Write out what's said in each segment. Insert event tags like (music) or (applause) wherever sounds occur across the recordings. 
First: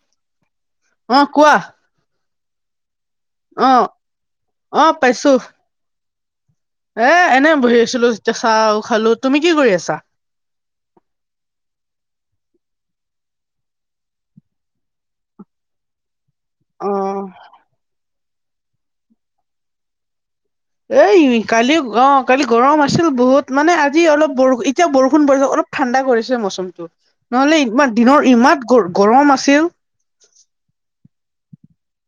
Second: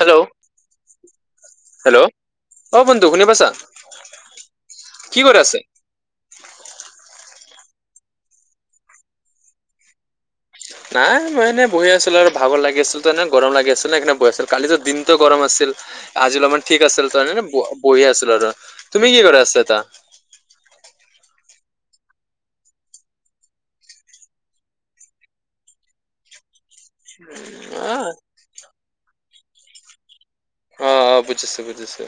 Hello অ কোৱা। Hello অ বন্ধু শুনি পাইছা? অ অ কি পাইছো কৰি আছে? এ এনে বহি আছিলো যেতিয়া চাহ খালো। তুমি কি কৰি আছা? নাই মই এনেই বহি আছিলো আৰু ভাগৰ লাগি আছিলো ত এনে গৰম লাগি আছিল ন সেইকাৰণে বহি আছিলো কালিতো দিনটো গৰম আছিল। আজি আলপমান ঠিক অ আছিল ত ন বহি আছিল। আৰু তুমি কি কৰে আছা তা? এ কালি অ কালি গৰম আছিল বহুত মানে আজি অলপ ব এতিয়া বৰষুণ পৰি অলপ। অলপ ঠাণ্ডা কৰিছে মৌচমটো নহলে, ইমান আহ দিনৰ ইমান গ গৰম আছিল। অ অ বুজিছো বুজিছো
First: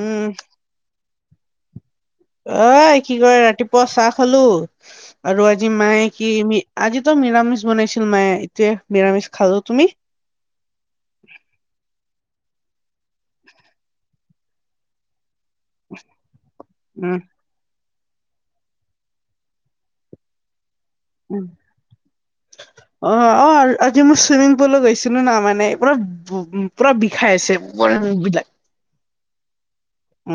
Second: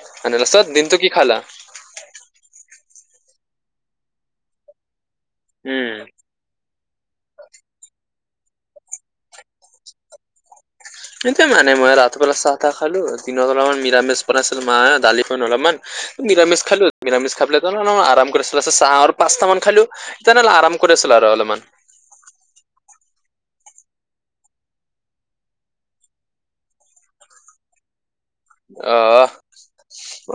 উম মানে লাজপত দিনটো কি খালা? অ কি কৰে ৰাতিপুৱা চাহ খালো। আৰু আজি উম মায়ে কি আজিতো মৰামিষ বনাইছিল মায়ে য়ে নিৰামিষ খালো। তুমি? কিন্তু মানে মই ৰাতিপুৱালে চা কা খালো দিনত অলপমান নিৰামিষ বনাইছিলো মা দালি অলপমান নিৰামিষ। খালো উম নিৰামিষ খাব ত আম কৰি চাহ আৰু পাঁচটা মান খালো (unintelligible) কত আছিলা আৰু উম। অলপমান। অ, অ। আজি মই চুইমিং পুলো গৈছিলো না। মানে, পুৰা উ পুৰা বিষাই আছে বিলাক। অ,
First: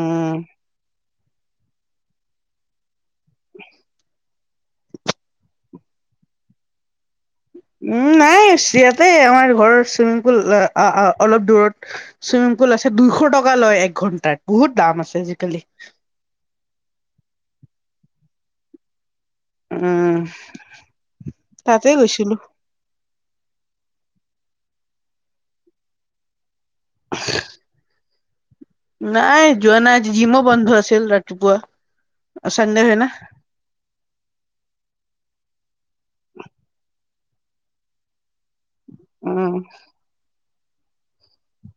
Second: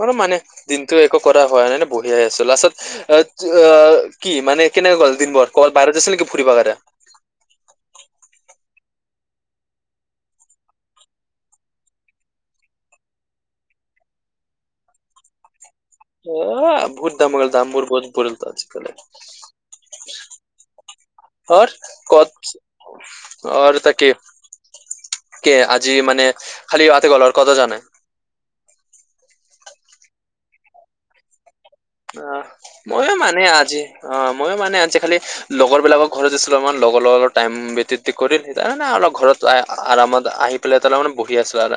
অলপ মানে দিনটোৱে। হয়ে বহি আছো লাচতত কি মানে কেনেকে গ'ল দিনবোৰ ক'ৰবাত বাহিৰত কে ফুৰিবাে। (unintelligible) উম নাই ইয়াতে আমাৰ ঘৰৰ চুইমিং পুল অলপ দূৰত চুইমিং। ছে দুইশ টকা লয় একঘন্টাত বহুত দাম আছে আজিকালি। আহ বহুত দাম হৈ গ'ল দামবোৰ বহুত পৰিলো আজিকালে। উম তাতে গৈছিলো। অ তাকে কি আজি মানে খালি তাতে গল আৰু কতো যোৱা নাই। নাই যোৱা নাই আজ জিমো বন্ধ আছিল ৰাতিপুৱা। অ চানডে হয় না। ময়ো মানে আজি অ ময়ো মানে আজি খালি লগৰ। লগৰ বিলাকৰ ঘৰত আছিলো অকনমান লগৰ লগ টাইম ভ কৰি অলপ ঘৰত উম, আৰামত আহ। ত মানে বহি আছো আৰু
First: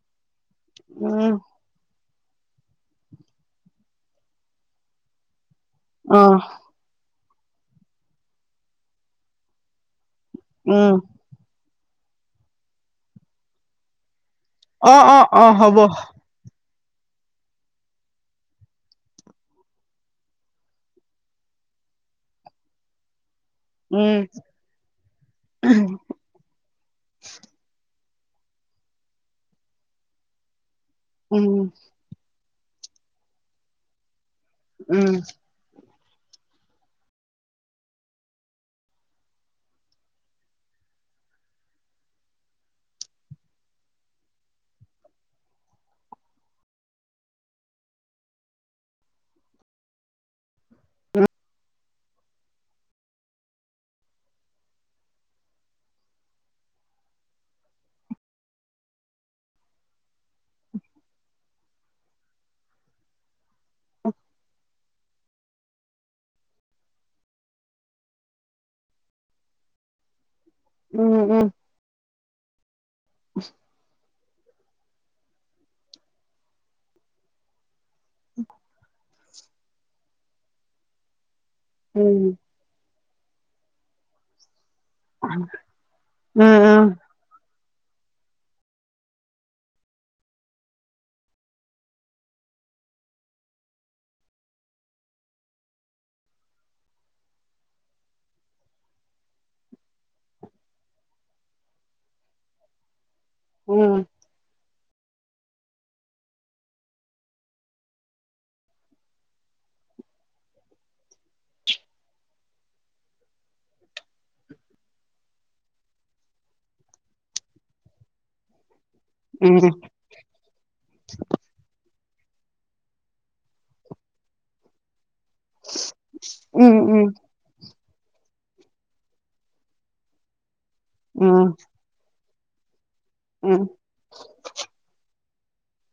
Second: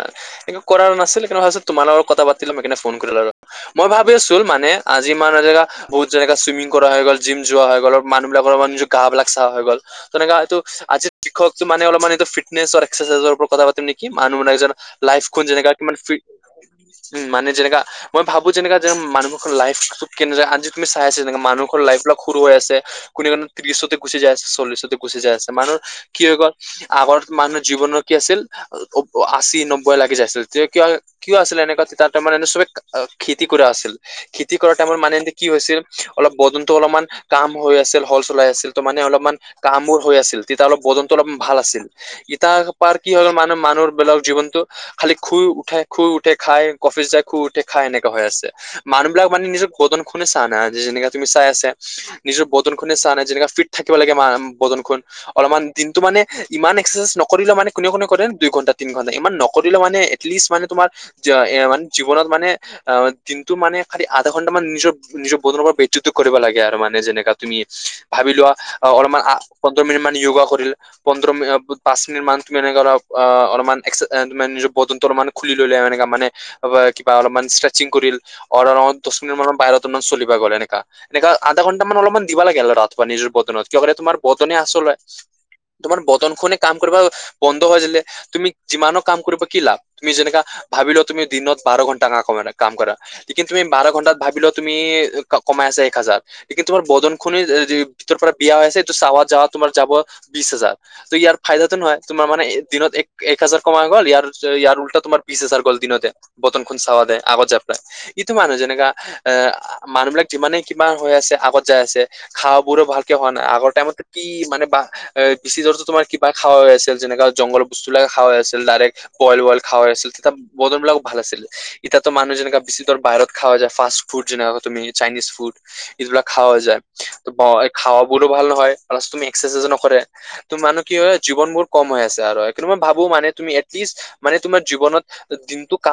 এক কৰা নাছিল উম, কি ভাবো তোমালোকৰ। কথা পাতিলো ম সেইকাৰণে ফোন কৰিলো আৰু মই ভাবি আছো মানে আজি মান এজেগা, বহুত যেনেকা অ', চুইমিং কৰা হৈ গ'ল জিম যোৱা হৈ গল মানুহবিলাকৰ মানে নিজৰ গা বিলাক চাফ হৈ গ'ল। তেনেকা এইটো উম, আজি শিক্ষক মানে অলপমানানটো ফিটনেছ এক্ৰচাইজৰৰত কথা পাম নেকি। মানুহ ন এজন অ', অ', লাইফখন অ', যেনেকা হ'ব কিমান ফ। উ মানে যেনেকা মই ভাবো যেনেকা যে মানুহ। লাইফ কেনে আজি তুমি চাই আছা তেনেক মানুহৰ লাইফবাক সৰু হৈ আছে কোনে। ত্ৰিশতে গুচি উম, যাই আছে চল্লিশতে গুচি যাই আছে মানুহৰ কি হৈ গ'ল আগৰ মানুহৰ জীৱনৰ। কি আছিল আচি নব্বৈ লাগি যায়। আছিল তেয়া কিয় কিয় উম, আছিল এনেকুৱা তাৰ টাইমৰ এনে চবে খেতি কৰা আছিল। খেতি কৰা টাইমৰ উম, মানে কি হৈছিল। অলপ বদনতো অলপমান কাম হৈ আছিল। হল চলাই আছিল। ত মানে অলপমান কামোৰ হৈ আছিল। তেতিয়া অলপ তদন্ত অলপ ভাল আছিল ইতাৰ পাৰ কি হৈল মানহ মানুহৰবলাকৰ জীৱনটো খালি শুই উঠে। খুই উঠে খাই কফিচ যাই খুই উঠে খাই এনেকা হৈ আছে। মানুহ বিলাক মানে নিজৰ বদন খুনে চা নাই। যেনে তুমি চাই আছে নিজৰ বদন খুনে চা নাই যেনে ফিট থাক থিব লাগে বন খ অলপমান দিনটো মানে ইমান এক্ৰচাইজ নকৰিলে মানে কোনে কোনে কৰে দুই ঘন্টা। ম ম ইমান নকৰিলেও মানে এটলিষ্ট মানে তোমাৰ জ জীৱনত মানে অ মানে খালি আধা ঘন্টা মান নিজৰ নিজৰ বদন (unintelligible) জেনেকা তুমি ভাবি লোৱা পোন্ধৰ মিনিটমান য়োগা কৰি উম, পোন্ধৰ উম, পাঁচ মিনিটমান (unintelligible) এ তমাৰ নিজৰ বদনটো অলপমান খুলি ললে এ মান কিবা অলপমান ষ্ট্ৰেচিং কৰিল অ অ। দছ মিনিট মান বাহিৰত মান চলিব গল এনেকা এনেকা আধা ঘণ্টা মান উম, অলপমান দিব লাগে ৰা। নিজৰ বতনত কিয় কৰে। তোমাৰ বতনে আচল হয়। তোমাৰ বতন খনে কাম কৰবা ব হৈ তুমি যিমানো কাম কৰিব কি লাভ। তুমি যেনেকা ভাবিলা তুমি দিনত বাৰ ঘন্টা কমা কাম কৰা। লকু তুমি বাৰ ঘন্টাত ভাবিল তুমি কমাই আ এক হাজাৰ লকু তোমাৰ বদন খুনিৰ (unintelligible) ৰ পৰা বিয়া হৈ আছেটো চাৱাত যাৱাত তোমাৰ যাব বিছ হাজাৰ। ত ইয়াৰ ফাইদাটো নহয় তোমাৰ মানে দিনত এক হাজাৰ উম, কমাই উম, গল ইয়াৰ ইয়াৰ উল্টা তোমাৰ বিছ এ চাৰ গল দিনতে বতনখন খ চাৱা দে আগত যাব। ইটো মানুহ যেনেকা এ মানুহ বিলাক যিমানে কিবা হৈ আছে আগত যাই আছে খা পুৰা ভালকে হোৱা নাই। আগৰ টাইমত কি মানে বা বেছি জো তোমাৰ কিবা খা হৈ আছিল যেনে জংঘল বস্তুবিলাকে খাই আছিল, ডাইৰেক বইল ৱইল উম, খাই হৈ আছিল। তেতিয়া বদন বিলাকো ভাল আছিল। এতিয়াটো মানুহ যেনেকা (unintelligible) বাহিৰত খাৱা যায় ফাষ্ট ফুড যেনেকা তুমি চাইনিজ ফুড এইগিলাক খাৱা উম, উম, উম, উম, উম, যায়। খাৱাবোৰো ভাল নহয়। প্লাছ তুমি এক্সাৰচাইজো নকৰে। তু মানে কি হয় উম, জীৱনবোৰ কম হৈ আছে আৰু। মই ভাবো মানে তুমি এটলিষ্ট মানে তোমাৰ জীৱনত দিনটো ক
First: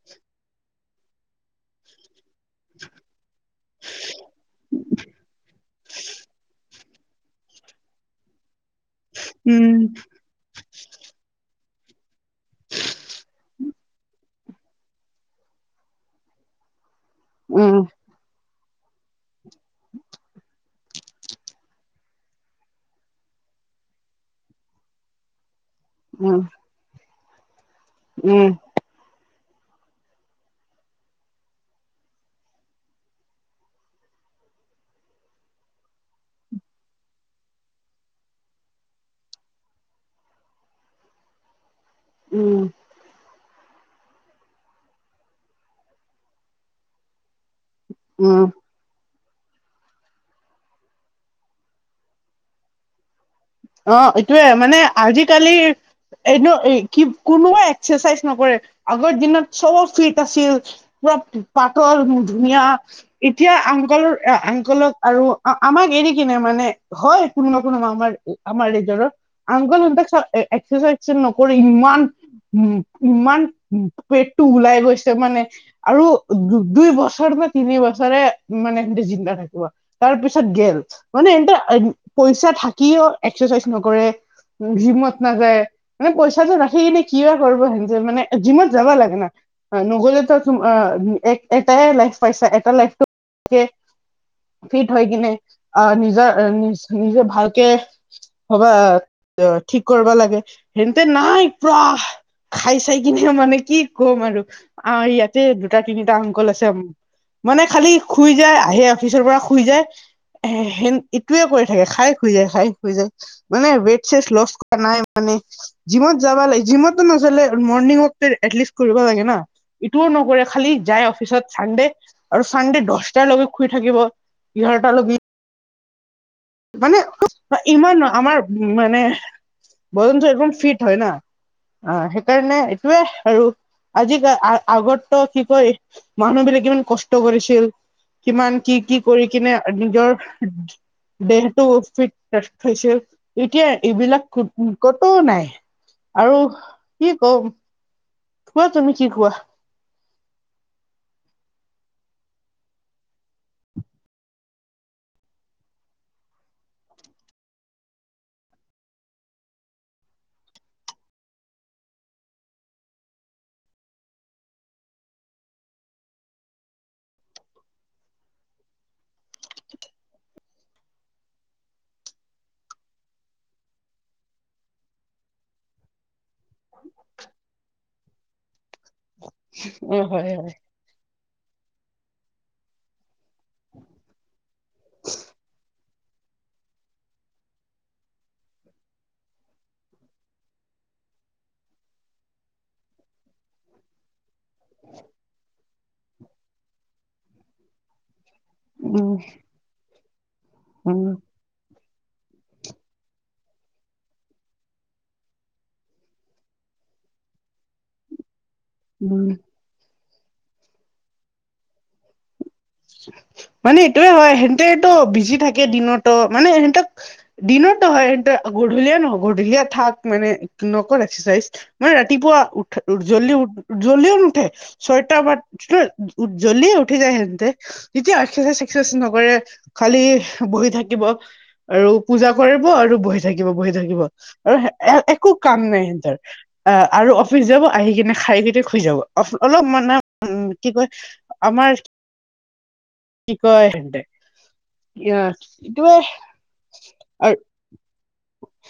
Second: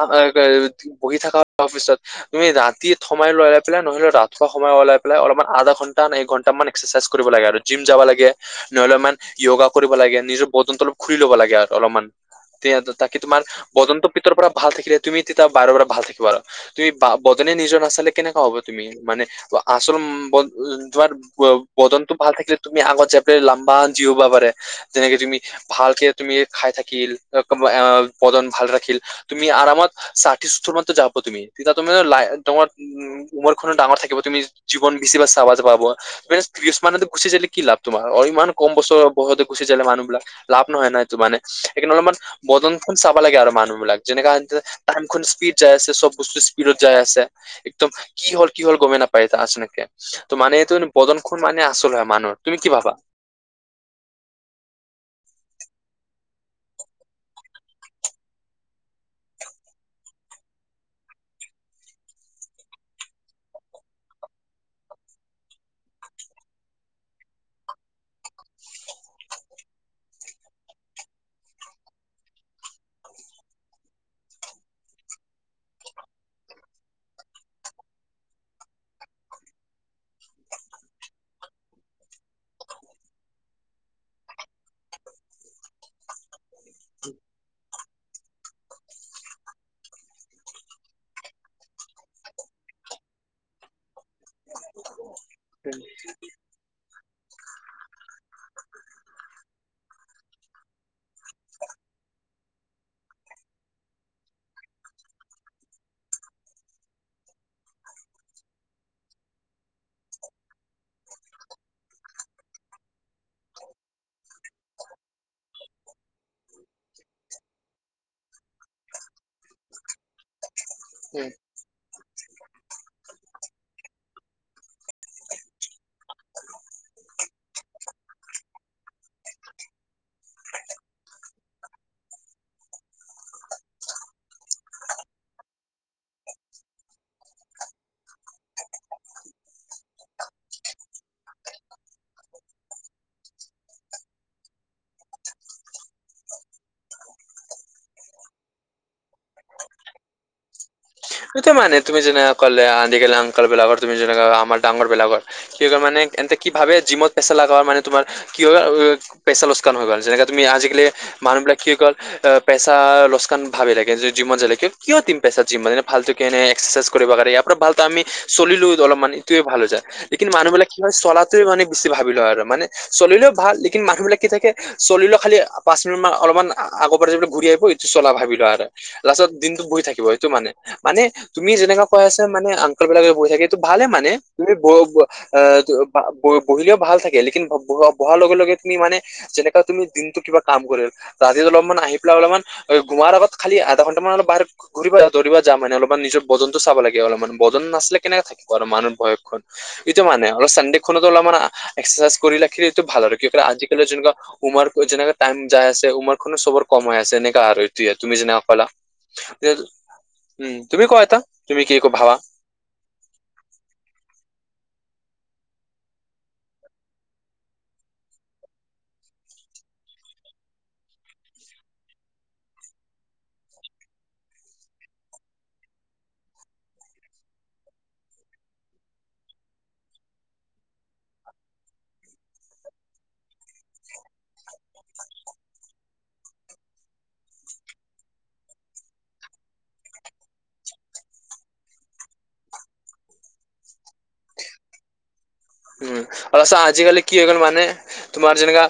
বহি থকা। অফিচত তুমি ৰাতি সময়াই লাই পেলাই নহলে ৰাতিপুৱা সময় ওলাই পেলাই অলপমান আধা ঘন্টা ন এক ঘণ্টা মানে এক্সাৰচাইজ কৰিব লাগে আৰু জিম যাব লাগে। নহলে ইমান য়োগা কৰিব লাগে নিজৰ বদনটো অলপ খুলি ল'ব লাগে আৰু। অলপমান তে তাকে তোমাৰ বদনটো ভিতৰৰ পৰা ভাল থাকিলে তুমি তেতিয়া বাৰে বাৰে ভাল থাকিবা আৰু। তুমি বা বদনে উম, নিজৰ নাচালে কেনেকুৱা হ, ব? তুমি মানে আচল তোমাৰ বদন্ত ভাল থাকিল তুমি আগত জেপিয়া লাভ বা জিওবা পাৰে যেনেকে তুমি ভালকে তুমি খাই থাকিল বদন উম, ভাল ৰাখিল। তুমি আৰামত চাঠি, সত্তৰ মানটো যাব তুমি তেতিয়া তুমি ল তোমাৰ উম তোমাৰখনো ডাঙৰ থাকিব। তুমি জীৱন বেছি চাবা যাব। (unintelligible) গুচি যালে কি লাভ তোমাৰ? অ ইমান কম বছৰ বয়তে গুচি যালে মানুহ বিলাক লাভ নহয় না। মানে সেইকাৰনেই অলপমান উম, বদনখন চাবা লাগে আৰু মানুহ বিলাক যেনেকা টাইমখন স্পিড যায় আছে। চব বস্তু স্পীডত যাই আছে। একদম কি উম হল কি হ'ল গমে নাপ বাৰিত আছে নেকি? ত মান এইটো বদনখন মানে আচল হয় মানুহ। তুমি কি ভাবা? অ, এইটোৱে মানে আজি-কালি এনে কি কোনোৱে এক্সেচাইজ নকৰে। আগৰ দিনত চব ফিট আছিল। পাতল ধুনীয়া এতিয়া আংকলৰ আংকলক আৰু আমাক এৰি কিনে মানে, হয় কোনোবা কোনোবা আমাৰ। আমাৰ এইযোৰৰ আংকলক এক্সাৰচাইজ নকৰি ইমান উম ইমান পেটটো ওলাই গৈছে মানে আৰু দুই বছৰ (unintelligible) তাৰ পিছত গেমছ চা থাকিও এক্সাৰচাইজ নকৰে। জিমত নাযায় মানে পইচাটো ৰাখি কিনি কিয়া কৰিব হেনজে মানে জিমত যাবা লাগে না। নগলে তো তোমাৰ এটাই লাইফ পাইছা এটা লাইফটো যে। ফিট হৈ কিনে আহ নিজৰ নিজে ভালকে। হবা অ ঠিক কৰিবা লাগে সেন্ততে নাই প্ৰা। খাই চাই কিনে মানে কি কম আৰু আ ইয়াতে দুটা তিনিটা অংকল আছে উম। মানে খালি শুই যায় আহে অফিচৰ পৰা শুই যায়। এ সেন ইটোৱয়ে কৰি থাকে খাই শুই যায় খাই। শুই যায় মানে ৱাইটচেষ্ট লষ্ট কৰা নাই মানে জিমত যাবা লাগে জিমটো নাজালে মৰ। মৰ্নিংৱৰ্কটো এতলিষ্ট কৰিব লাগে না। ইটোও নকৰে খালি যায় অফিচত চানডে আৰু চানডে দছটালৈকে শুই থাকিব। ইঘাৰটালকি মানে উ ইমান আমাৰ উ মানে। বদনটো একদম ফিট হয় না অ সেইকাৰণে এইটোৱে আৰু। আজিকা আ আগতো কি কয় মানুহ বিলাক ইমান কষ্ট কৰিছিল। কিমান কি কি কৰি কিনে নিজৰ। দেহটো ফিট হৈছে এতিয়া এইবিলাক কতও নাই। আৰু কি কম খোৱা তুমি কি খোৱা? সেইটো মানে তুমি যেনেক ক'লে আজিকালি অংকল বিলাকৰ তুমি যেনো আমাৰ ডাঙৰ বিলাকৰ কি কয় মানে। এন্তে কি ভাবে জিমত পেচা লগ মানে তোমাৰ কি হয় পেচা লোকচান হৈ গ'ল যেনেকে তুমি আজিকালি মানো বিলাক অকল পেচা লাগে ভাবি থাকে, কিয় দিম মই পেচা? ভাল টো কৰি কেনে এক সাৰচাইজ কৰি দিব চলাতোৱে মানে বেছি ভাবি লয় আৰু মানে চলিলেও ভাল লেকিন মানুহ বিলাক কি থাকে চলিলো খালি পাছ অলপমান আগৰ পৰা যলৈ ঘূৰি আহিব এইটো চলা ভাবিল আৰু লাষ্টত দিনতো বহি উম থাকিব সেইটো হয় মানে। হয় মানে তুমি যেনেকা কৈ আছা মানে অংকল বিলাক বহি থাকে এইটো ভালে মানে তুমি ব ব বহিলেও ভাল থাকে লেকিন ব বহাৰ লগে লগে তুমি মানে যেনেকা তুমি দিনতটো কিবা কাম কৰি ৰাতি অলপমান আহি পেলাই অলপমান গমাৰ আগত খালি আধা ঘন্টা মান বাহিৰত অলপ ঘূৰিব যায়। দৰিব যাম মানে অলপমান নিজৰ বজনোটো চাব লাগে অলপমান বজন নাছলে কেনেকে থাকিম। মানুহ উম বয়স খন এইটো মানে অলপ চানডে খনটো উম অলপ মান একচাচাইজ কৰি ৰাখিলেটো ভাল আৰু। কি কয়, আজিকালি যোনবিলাক উমাৰ কৈ যেনেকে যায় আছে। উমাৰখনো চবৰ কম হৈ আছে। এনেকা আৰু তুমি যেনে ব'লা। উম উম, তুমি কোৱা এটা, তুমি কি ভাবা? (inaudible) মানে, এইটোৱে হয়। সিহঁতে এইটো বিজি থাকে দিনতো। মানে, সিহঁতক দিনটো হয় সেইটো। গধূলিয়ে নহ'ব। গধূলীয়া থাক মানে, অকল এক্সাৰচাইজ মানে, ৰাতিপুৱা উঠি জল্দি উ জল্দিও নুঠে। ছয়টাৰ বা জল্দি উঠি যায় সিহঁতে। তেতিয়া এক্সেৰচাইচ, চেক্সেৰচাইচ নকৰে খালি বহি থাকিব। আৰু পূজা কৰিব আৰু বহি থাকিব, বহি থাকিব আৰু একো কাম নাই সিহঁতৰ। অ'! আৰু অফিচ যাব, আহি কিনে খাই কিনে শুই যাব। অলপ মানে, কি কয় (unintelligible) উম, ইচ্ছা! আজিকালি কি হৈ গ'ল মানে, তোমাৰ যেনেকা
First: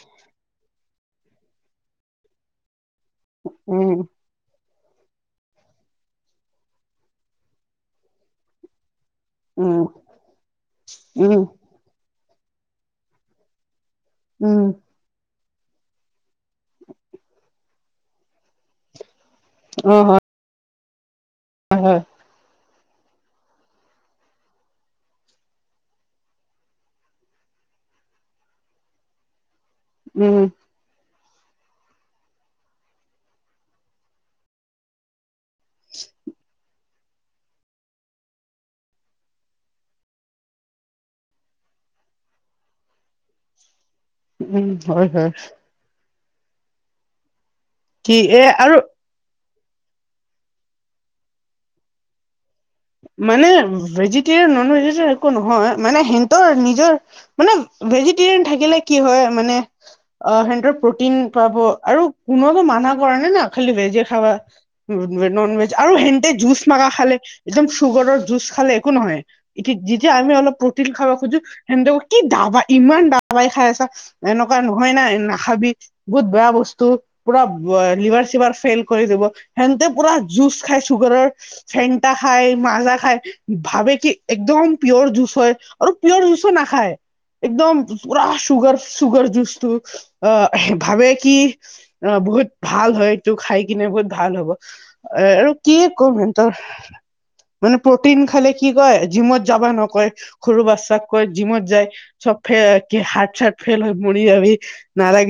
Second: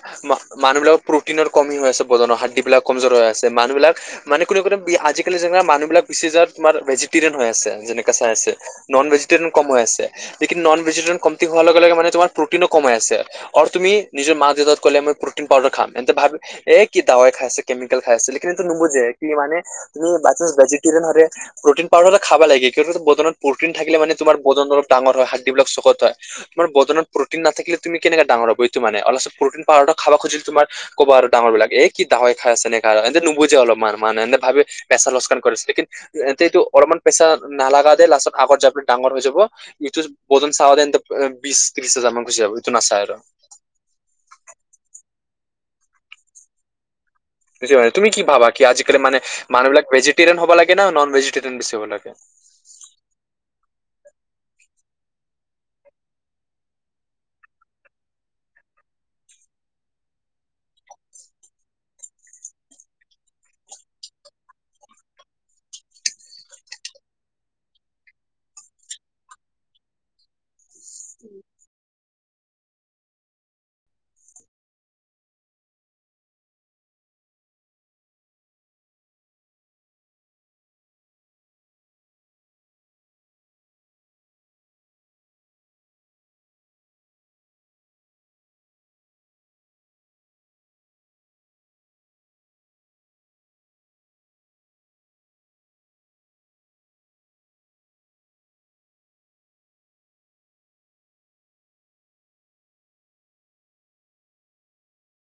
মানুহ বিলাক প্ৰটিনৰ কমি হৈ আছে। বজনৰ হাৰ্ডি বিলাক কমজোৰৰ হৈ আছে। মানুহ বিলাক উম মানে, কোনে, কো আজিকালি যেনেকে মানুহ বিলাক (unintelligible) তোমাৰ, ভেজিটেৰিয়ান হৈ আছে, যেনেকে চাই আছে। নন ভেজিটেৰিয়ান কম হৈ উম আছে। লেকিন নন ভেজিটেৰিয়ান কম উম তাকে, মানে, তোমাৰ প্ৰটিনো কম হৈ আছে আৰু তুমি নিজৰ মাক উম দেউতাক ক'লে ম পাউডাৰ খাম। তেন্তে, ভাবি এই কি দাৱাই খাইছে, কেমিকেল খাই আছে। সেইখিনি ত' নুবুজে। কি মানে, অ তুমি হয় বাইচান্স ভেজিটেৰিয়ান (unintelligible) হয় প্ৰটিন হয় পাউাৰ হ'লেও খাব লাগে। (unintelligible) প্ৰটিন থাকিলে মানে, তোমাৰ বদন অলপ ডাঙৰ হয়। হাৰ্ড বিলাক চকত হয়। তোমাৰ বদনত প্ৰটিন নাথাকিলে, তুমি কেনেকা ডাঙৰ হ'ব এইটো মানে। প্ৰটিন পাউদাৰ খাব উম খুজিলে তোমাৰ ক'ব আৰু ডাঙৰ বিলাকে এই কি দাৱাই খাই আছে। এনেকা আৰু সিহঁতে নুবুজে অলপমান মানে, সিহঁতে ভাৱে প্ৰেছাৰ (unintelligible) কৰিছিলে (unintelligible) পেছা নালাগা দে। লাছতত (unintelligible) ডাঙৰ হৈ যাব। ইটো বদন চাৱ বিশ ত্ৰিশ হাজাৰ মান গুচি যাব। এইটো নাচায় আৰু উম! হয়, হয়। বুজি পাই, তুমি কি এ ভাবা, কি আৰু আজিকালি মানে মানুহবিলাক ভেজিটেৰিয়ান হ'ব লাগে না? নন ভেজিটেৰিয়ান বেছি হ'ব লাগে? মানে ভেজিটেৰিয়ান নন একো নহয়। মানে, সিহঁতৰ নিজৰ মানে, ভেজিটেৰিয়ান থাকিলে, কি হয় মানে অ'! সিহঁতৰ প্ৰটিন পাব আৰু কোনো মানা কৰা নাই না খালি ভেজে খাবা। নন ভেজ আৰু সিহঁতে জুচ মাগাই খালে। একদম চুগাৰৰ জুচ খালে একো নহয়। এ, যেতিয়া আমি অলপ প্ৰ'টিন খাব খোজোঁ। সেনেকে কি (unintelligible) ইমান দাবাই খাই আছা। এনেকুৱা নহয় নাই নাখাবি বহুত বেয়া বস্তু পুৰা! লিভাৰ চিভাৰ ফেল কৰি দিব এনেকে কৰা জুচ খাই চুগাৰ অ ফান্টা খায়, মাজা খায়। ভাবে কি একদম পিঅ'ৰ জুচ হয় আৰু একদম পিঅ'ৰ জুচো নাখায়। একদম পুৰা, চুগাৰ, চুগাৰ জুচটো অ'! ভাবে কি বহুত ভাল হয় এইটো খাই কিনে বহুত ভাল হ'ব। এ আৰু কি কো (inaudible) মানে প্ৰটিন খালে কি কয়, জিমত যাবা নকয় সৰু বাচ্ছাক কৈ জিমত যায় চবে। কি হাত চাত ফেইল হৈ মৰি যাবি। নালাগে।